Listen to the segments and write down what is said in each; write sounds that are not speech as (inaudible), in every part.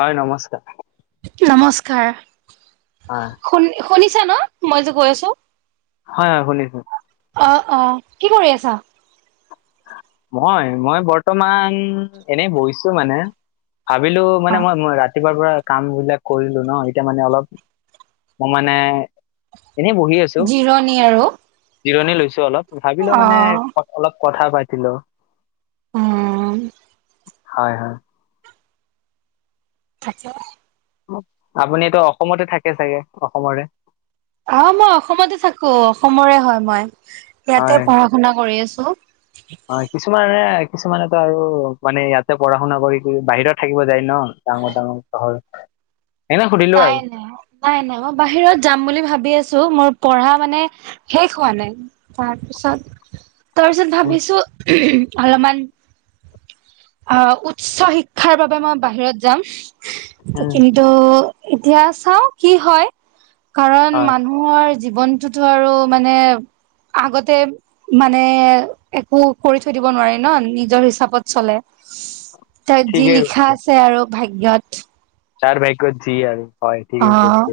হয় নমস্কাৰ। নমস্কাৰ হয় শুনি শুনিছে ন মই যে কৈ আছো? হয় হয় শুনিছোঁ। অ অ কি কৰি আছা? মই, মই বৰ্তমান এনেই বহিছো মানে- ভাবিলো মানে অ'। মই ম ৰাতিপুৱা ৰ পৰা কাম বিলাক কৰিলো ন এতিয়া মানে অলপ, মই মানে এনেই বহি আছো জিৰণি আৰু- জিৰণি লৈছো অলপ, ভাবিলো মানে অ'। অলপ কথা পাতি লও। উম' হয় হয়। থাকছে। আপুনি এইটো অসমতে থাকে চাগে অসমৰে? আহ' মই অসমতে থাকো অসমৰে হয় মই, ইয়াতে হয় পঢ়া শুনা কৰি আছো। অহ' হয় কিছুমানে কিছুমানেতো আৰু মানে ইয়াতে পঢ়া-শুনা কৰি, বাহিৰত থাকিব যায় ন ডাঙৰ ডাঙৰ চহৰ। এনে সুধিলো নাই আৰু নাই, নাই নাই মই বাহিৰত যাম বুলি ভাবি আছো। মোৰ পঢ়া মানে শেষ হোৱা নাই, তাৰ পিছত তাৰ পিছত উম ভাবিছো অলপমান অ' উচ্চ শিক্ষাৰ বাবে মই বাহিৰত যাম, উম কিন্তু এতিয়া চাও কি হয়, কাৰণ হয় মানুহৰ জীৱনটোতো আৰু মানে আগতে মানে একো কৰি থৈ দিব নোৱাৰি ন, নিজৰ হিচাপত চলে। ত যি ঠিকেই লিখা কৈছে আছে আৰু ভাগ্যত। যাৰ ভাগ্যত যি আৰু। হয় ঠিকে অহ, কৈছে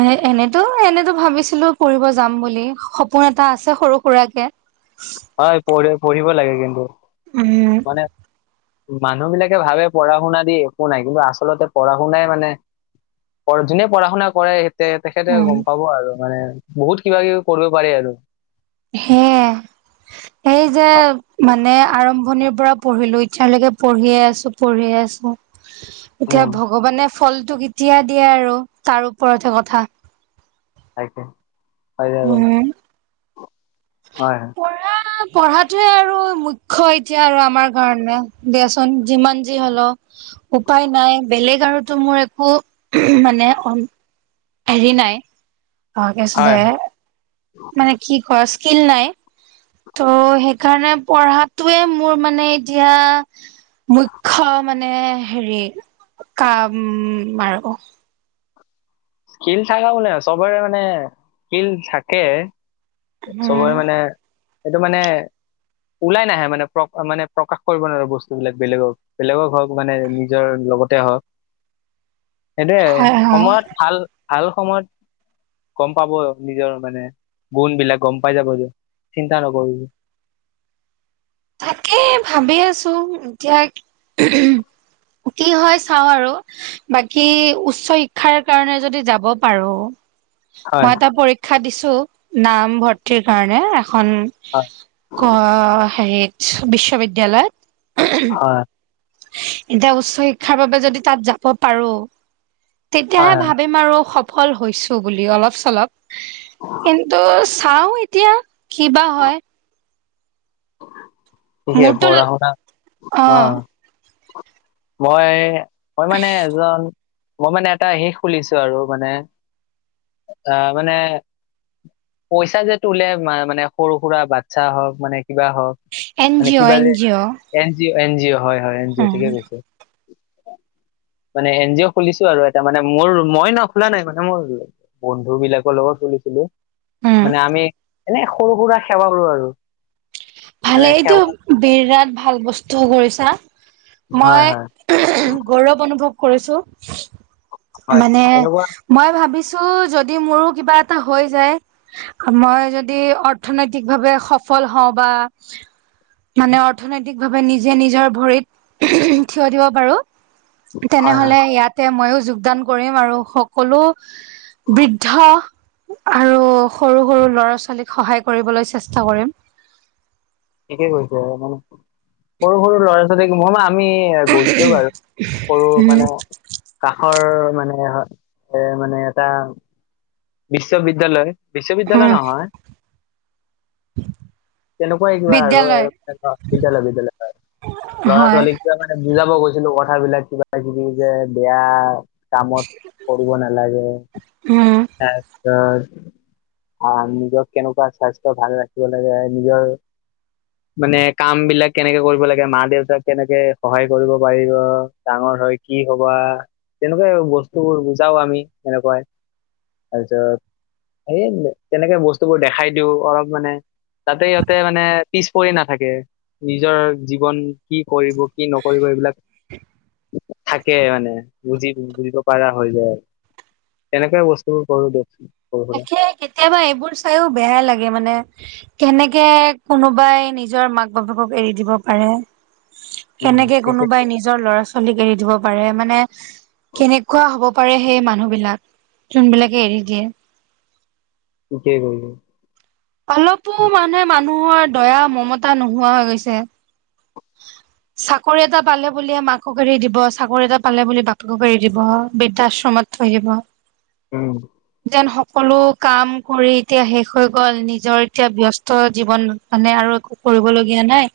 এনে - এনেতো এনে তো ভাবিছিলোঁ পঢ়িব যাম বুলি সপোন এটা আছে সৰু সুৰাকে। হয়, পঢ় পঢ়িব লাগে কিন্তু। উম, মানে মানুহ বিলাকে ভাবে পঢ়া -শুনা দি একো নাই কিন্তু আচলতে পঢ়া- শুনাই মানে পৰ যোনে পঢ়া-শুনা কৰে তে তেখেতে উম গম পাব আৰু মানে বহুত কিবা- কিবি কৰিব পাৰি আৰু। সেয়ে এই যে মানে আৰম্ভণিৰ পৰা পঢ়িলো এতিয়ালৈকে পঢ়িয়ে আছো -পঢ়িয়ে আছো এতিয়া উম ভগৱানে ফলটো কেতিয়া দিয়ে আৰু তাৰ ওপৰতহে কথা। (unintelligible) হয়', উম হয়', পঢ়াতোৱে আৰু মুখ্য এতিয়া আৰু আমাৰ কাৰণে দিয়াচোন যিমান যি হল উপায় নাই বেলেগ আৰুতো মোৰ একো মানে হেৰি নাই অহ কি আচিলে হয় হয়। মানে কি কয় শিল নাই ত' সেইকাৰণে পঢ়াতোৱে মোৰ মানে এতিয়া মুখ্য মানে হেৰি কাম আৰু স্কিল থাকা বো চবৰে মানে স্কিল থাকে উম চবৰে মানে সেইটো মানে ওলাই নাহে মানে প্ৰ মানে প্ৰকাশ কৰিব নোৱাৰো বস্তুবিলাক বেলেগক বেলেগৰ ঘৰক মানে নিজৰ লগতে হ (inaudible) সেইটোৱে হয় হয় সময়ত ভাল ভাল সময়ত গম পাব নিজৰ মানে গুণবিলাক গম পাই যাব যে চিন্তা নকৰিবি তাকে ভাবি আছো এতিয়া কি হয় চাওঁ আৰু বাকী উচ্চ শিক্ষাৰ কাৰণে যদি যাব পাৰো হয় মই এটা পৰীক্ষা দিছো নাম ভৰ্তিৰ কাৰনে ৰা এখন হয় ক হেৰিত বিশ্ব বিদ্যালয়ত। হয়। এতিয়া উচ্চ শিক্ষাৰ বাবে যদি তাত যাব পাৰো তেতিয়াহে হয় হয় ভাবিম আৰু সফল হৈছো বুলি অলপ- চলপ কিন্তু চাও এতিয়া কিবা হয়। ঠিকে মোৰতো পঢ়া- শুনা অ আ মই, মই মানে এজন মই মানে এটা হেই খুলিছো আৰু মানে আহ মানে পইচা যে তোলে মানে সৰু সুৰা বাচ্ছা হওক মানে কিবা হওক এন মানে জি অ' কিবা এন যে G O N G O -N G O হয়', হয় ', এন জি অ' উম ঠিকে কৈছে। (inaudible) মানে এন জি অ' খুলিছো আৰু এটা মানে মোৰ মই ন' খোলা নাই মানে মোৰ বন্ধু বিলাকৰ লগত উম (unintelligible) মানে আমি এনে সৰু সুৰা সেৱা কৰো আৰু। মানে ভালে সেৱা এইটো বিৰাট ভাল বস্তু কৰিছা হয় মই হয় গৌৰৱ অনুভৱ কৰিছো। হয় মানে এনেকুৱা মই ভাবিছো ছো যদি মোৰো কিবা এটা হৈ যায় মই যদি অৰ্থনৈতিক ভাৱে সফল সফল হওঁ বা মানে অৰ্থনৈতিক ভাৱে নিজে নিজৰ ভৰিত থিয় দিব পাৰো হয় হয় তেনেহলে ইয়াতে ময়ও যোগদান কৰিম আৰু সকলো বৃদ্ধ আৰু সৰু সৰু ল'ৰা ছোৱালীক সহায় কৰিবলৈ চেষ্টা কৰিম। ঠিকেই কইছে আৰু সৰু সৰু ল'ৰা ছোৱালীক মই মা- আমি গৈছোঁ বাৰু সৰু মানে কাষৰ- মানে এ মানে এটা বিশ্ববিদ্যালয় উম, বিশ্ববিদ্যালয় নহয়। তেনেকুৱাই কিবা আৰু বিদ্যালয় আৰু এনেকুৱা বিদ্যালয় বিদ্যালয় হয় ল'ৰা হয় ছোৱালীক মানে বুজাব গৈছিলোঁ কথাবিলাক কিবা কিবি যে বেয়া। কামত কৰিব নালাগে উম। তাৰপিছত। আৰু নিজৰ কেনেকুৱা স্বাস্থ্যৰ ভালে ৰাখিব লাগে নিজৰ। মানে কাম বিলাক কেনেকে কৰিব লাগে মা দেউতাক কেনেকে সহায় কৰিব পাৰিব ডাঙৰ। হয় কি হ'বা তেনেকুৱা বস্তুবোৰ বুজাওঁ আমি এনেকুৱাই। তাৰপিছত সে তেনেকে বস্তুবোৰ দেখাই দিওঁ অলপ মানে। তাতে ইহঁতে মানে পিছ পৰি নাথাকে নিজৰ জীৱন কি। কৰিব কি নকৰিব এইবিলাক থাকে মানে বুজি। বুজিব পাৰা হৈ যায় এনেকুৱা বস্তুবোৰ কৰোঁ দিয়কচোন। সৰু সুৰা তাকে কেতিয়াবা এইবোৰ চাইও বেয়া লাগে মানে। কেনেকে কোনোবাই নিজৰ মাক -বাপেকক এৰি দিব পাৰে। উম কেনেকে কোনোবাই নিজৰ ল'ৰা- ছোৱ চলিক এৰি দিব পাৰে মানে কেনেকুৱা হব পাৰে সেই মানুহ বিলাক। যোন বিলাকে এৰি দিয়ে। থিকেই কৰিলি। অলপো মানুহে মানুহৰ দয়া মমতা নোহোৱা হৈ গৈছে। (unintelligible) চাকৰি এটা পালে বুলি মাকক এৰি দিব চাকৰি এটা পালে বুলি বাপেকক এৰি দিব বিধ্যাশ্ৰমত। থৈ দিব। উম। তেন সকলো কাম কৰি এতিয়া শেষ হৈ গ'ল নিজৰ এতিয়া ব্যস্ত জীৱন মানে আৰু। একো কৰিবলীয়া নাই।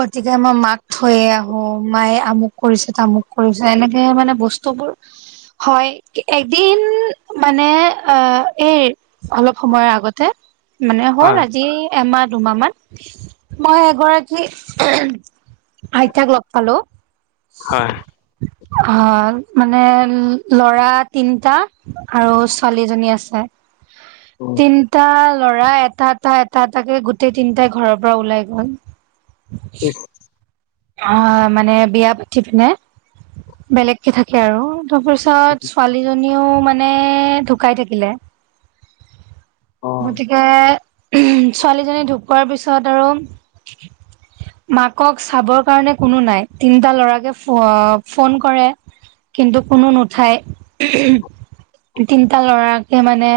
গতিকে মই মাক থৈয়ে আহো মায়ে আমুক কৰিছে তামুক কৰিছে এনেকে মানে বস্তু। (unintelligible) হয় এদিন মানে অ এইৰ অলপ সময়ৰ আগতে। মানে হ'ল হয় আজি এমাহ দুমাহ মান মই এগৰাকী। আইতাক লগ পালোঁ। হয়। অ মানে ল'ৰা তিনটা আৰু ছোৱালীএজনী আছে। উম তিনটা। ল'ৰা এটা এটা এটা এটাকে গোটেই তিনটাই ঘৰৰ পৰা ওলাই গ'ল। ইছ। অ মানে বিয়া পাতি পিনে বেলেগকে থাকে আৰু। তাৰপিছত ছোৱালীজনীও মানে ঢুকাই থাকিলে। অ গতিকে। ছোৱালীজনী ঢুকোৱাৰ পিছত আৰু মাকক চাবৰ। সেই কাৰণে কোনো নাই তিনটা ল'ৰাকে ফোন কৰে। কিন্তু কোনো নুঠাই তিনিটা লৰাকে মানে।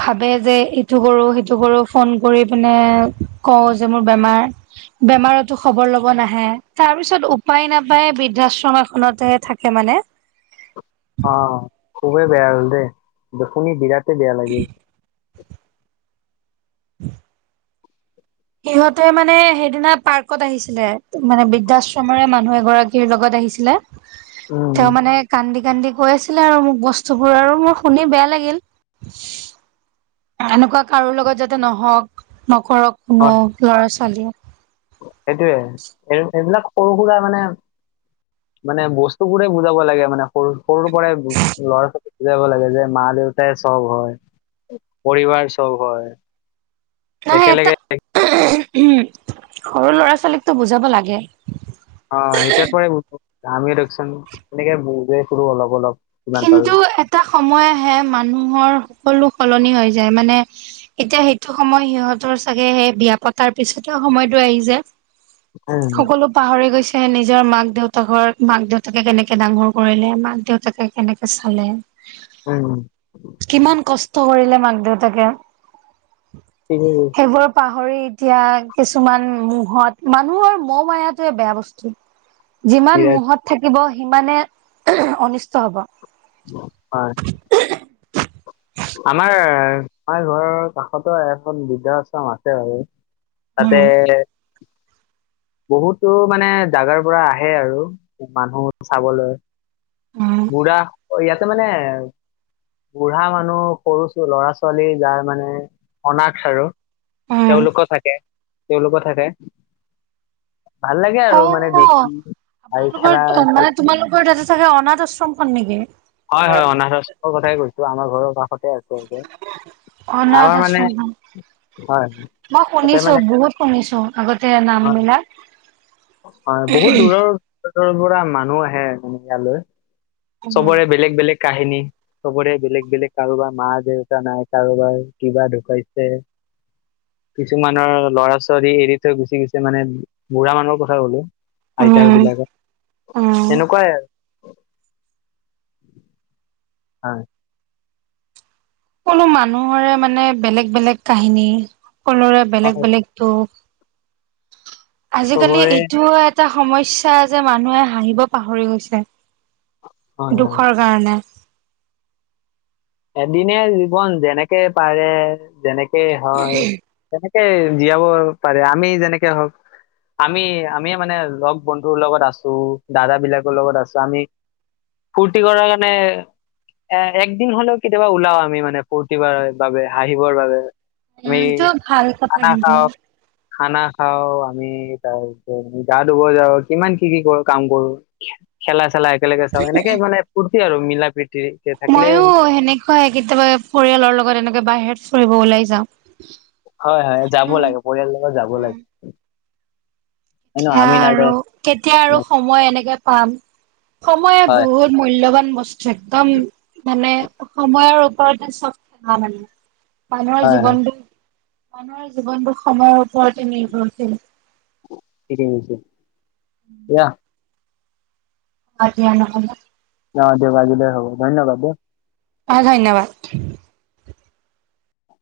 ভাবে যে এইটো কৰোঁ সেইটো কৰোঁ ফোন কৰি পিনে কওঁ যে মোৰ বেমাৰ। বেমাৰতো খবৰ ল'ব নাহে। নাহে তাৰ পিছত উপায় নাপায় বৃদ্ধাশ্ৰম এখনতে থাকে মানে। আহ খুবেই বেয়া হ'ল দেই দেখিনি বিৰাটেই বেয়া লাগিল। (unintelligible) সিহঁতে মানে সেইদিনা পাৰ্কত আহিছিলে মানে বৃদ্ধাশ্ৰমৰে মানুহ। এগৰাকী লগত আহিছিলে উম। তেওঁ মানে কান্দি কান্দি। হৈ আছিলে আৰু মোক বস্তুবোৰ আৰু মোৰ শুনি বেয়া লাগিল। এনেকুৱা কাৰো লগত যাতে নহওক নকৰক কোনো হয়, ল'ৰা ছোৱালীয়ে। সেইটোয়ে এই এইবিলাক সৰু সুৰা মানে। মানে বস্তু বোৰে বুজাব লাগে মানে সৰু সৰুৰ পৰাই ল'ৰা ছোৱালী বুজাব লাগে যে মাৰ। দেউতাই চব হয় পৰিবাৰ চব হয়। একেলগে। উম সৰু ল'ৰা ছোৱালীকতো বুজাব লাগে। অ এতিয়াৰ পৰা আমি দকচোন তেনেকে বুজাই ফো অলপ অলপ। যিমান পাৰো। কিন্তু এটা সময় আহে মানুহৰ। সকলো সলনি হৈ যায় মানে এতিয়া সেইটো সময় সিহঁতৰ চাগে সেই বিয়া পতাৰ পিছতে সময়তো আহি য উম, সকলো পাহৰি গৈছে। তে নিজৰ মাক দেউতাকৰ মাক দেউতাকে কেনেকে ডাঙৰ কৰিলে মাক দেউতাকে। কেনেকে চালে উম। কিমান কষ্ট কৰিলে মাক দেউতাকে ঠিকেই কৈছে। সেইবোৰ পাহৰি। এতিয়া কিছুমান মুহত মানুহৰ মুহ মায়াতোয়ে বেয়া বস্তু। যিমান বিৰাট মুহত থাকিব সিমানে অনিষ্ট হ'ব। হয়। আমাৰ আই ঘৰৰ কাষতো এখন বৃদ্ধাশ্ৰম আছে বাৰু। তাতে উম, (inaudible) বহুতো মানে জাগাৰ পৰা আহে আৰু মানুহ চাবলৈ। উম, বুঢ়া ইয়াতে মানে বুঢ়া মানুহ। টো সৰু ল'ৰা ছোৱালী যাৰ মানে অনাস আৰু উম, তেওঁলোকো থাকে তেওঁলোকো থাকে ভাল লাগে আৰু মানে দেখি। অ'। আৰু খেলা আপোনালোকৰ খেলা মানে তোমালোকৰ তাতে থাকে অনাথ আশ্ৰমখন নেকি হয় হয় অনাথ আশ্ৰম কথাই কৈছো আমাৰ ঘৰৰ কাষতে আছো। অনাথ আমাৰ মানে আশ্ৰমখন। হয় হয়। মই শুনিছো বহুত শুনিছো আগতে হয় নামবিলাক। হয় বহুত দূৰৰ। পৰা মানুহ আহে মানে ইয়ালৈ উম, চবৰে বেলেগ বেলেগ। কাহিনী চবৰে বেলেগ বেলেগ কাৰোবাৰ মা দেউতা নাই কাৰোবাৰ কিবা ঢুকাইছে। (inaudible) কিছুমানৰ লৰা ছোৱালী এৰি থৈ গুচি গৈছে মানে বুঢ়া মানুহৰ কথা হ'লো। আইতাৰ উম, বিলাকৰ উম, তেনেকুৱাই আৰু হয় সকলো মানুহৰে মানে বেলেগ বেলেগ কাহিনী সকলোৰে বেলেগ হয়, বেলেগ দুখ। আজিকালি চবৰে এইটোও এটা সমস্যয়া যে মানুহে হাঁহিব পাহৰি গৈছে। হয় হয় দুখৰ কাৰণে এদিনে জীৱন যেনেকে পাৰে যেনেকেই হয় তেনে। জীয়াব পাৰে আমি যেনেকে হওক। আমি আমি মানে লগ বন্ধুৰ লগত আছো দাদা বিলাকৰ লগত আছো আমি। ফূৰ্তি কৰাৰ কাৰণে একদিন হলেও। কেতিয়াবা ওলাও আমি মানে ফূৰ্তি কৰাৰ বাবে হাঁহিবৰ বাবে। আমি এইটো ভাল কথা খানা কিন্তু। খাও। খানা খাও আমি তাৰপিছত গা ধুব যাওঁ কিমান কি কি কৰো কাম কৰো খেলা চেলা একেলগে চাওঁ এনেকে মানে ফূৰ্তি আৰু মিলা প্ৰীতি থাকিলে। হয় কেতিয়াবা পৰিয়ালৰ লগত এনেকে বাহিৰত ফুৰিব ওলাই যাওঁ। হয় হয় যাব উম লাগে পৰিয়াল লগত যাব উম। লাগে। হয় ন এতিয়া আমি আৰু নাযায় কেতিয়া আৰু সময় এনেকে পাম। সময় হয় বহুত মূল্যবান বস্তু একদম মানে। সময়ৰ ওপৰতে চব কথা মানে মানুহৰ হয় হয় জীৱনটো মানুহৰ জীৱনবোৰ সময়ৰ ওপৰতে নিৰ্ভৰশীল। এয়া। অ ধিয় নহ'লে। অ দেউ বাজিলৈ হব ধন্যবাদ দ। অ ধন্যবাদ।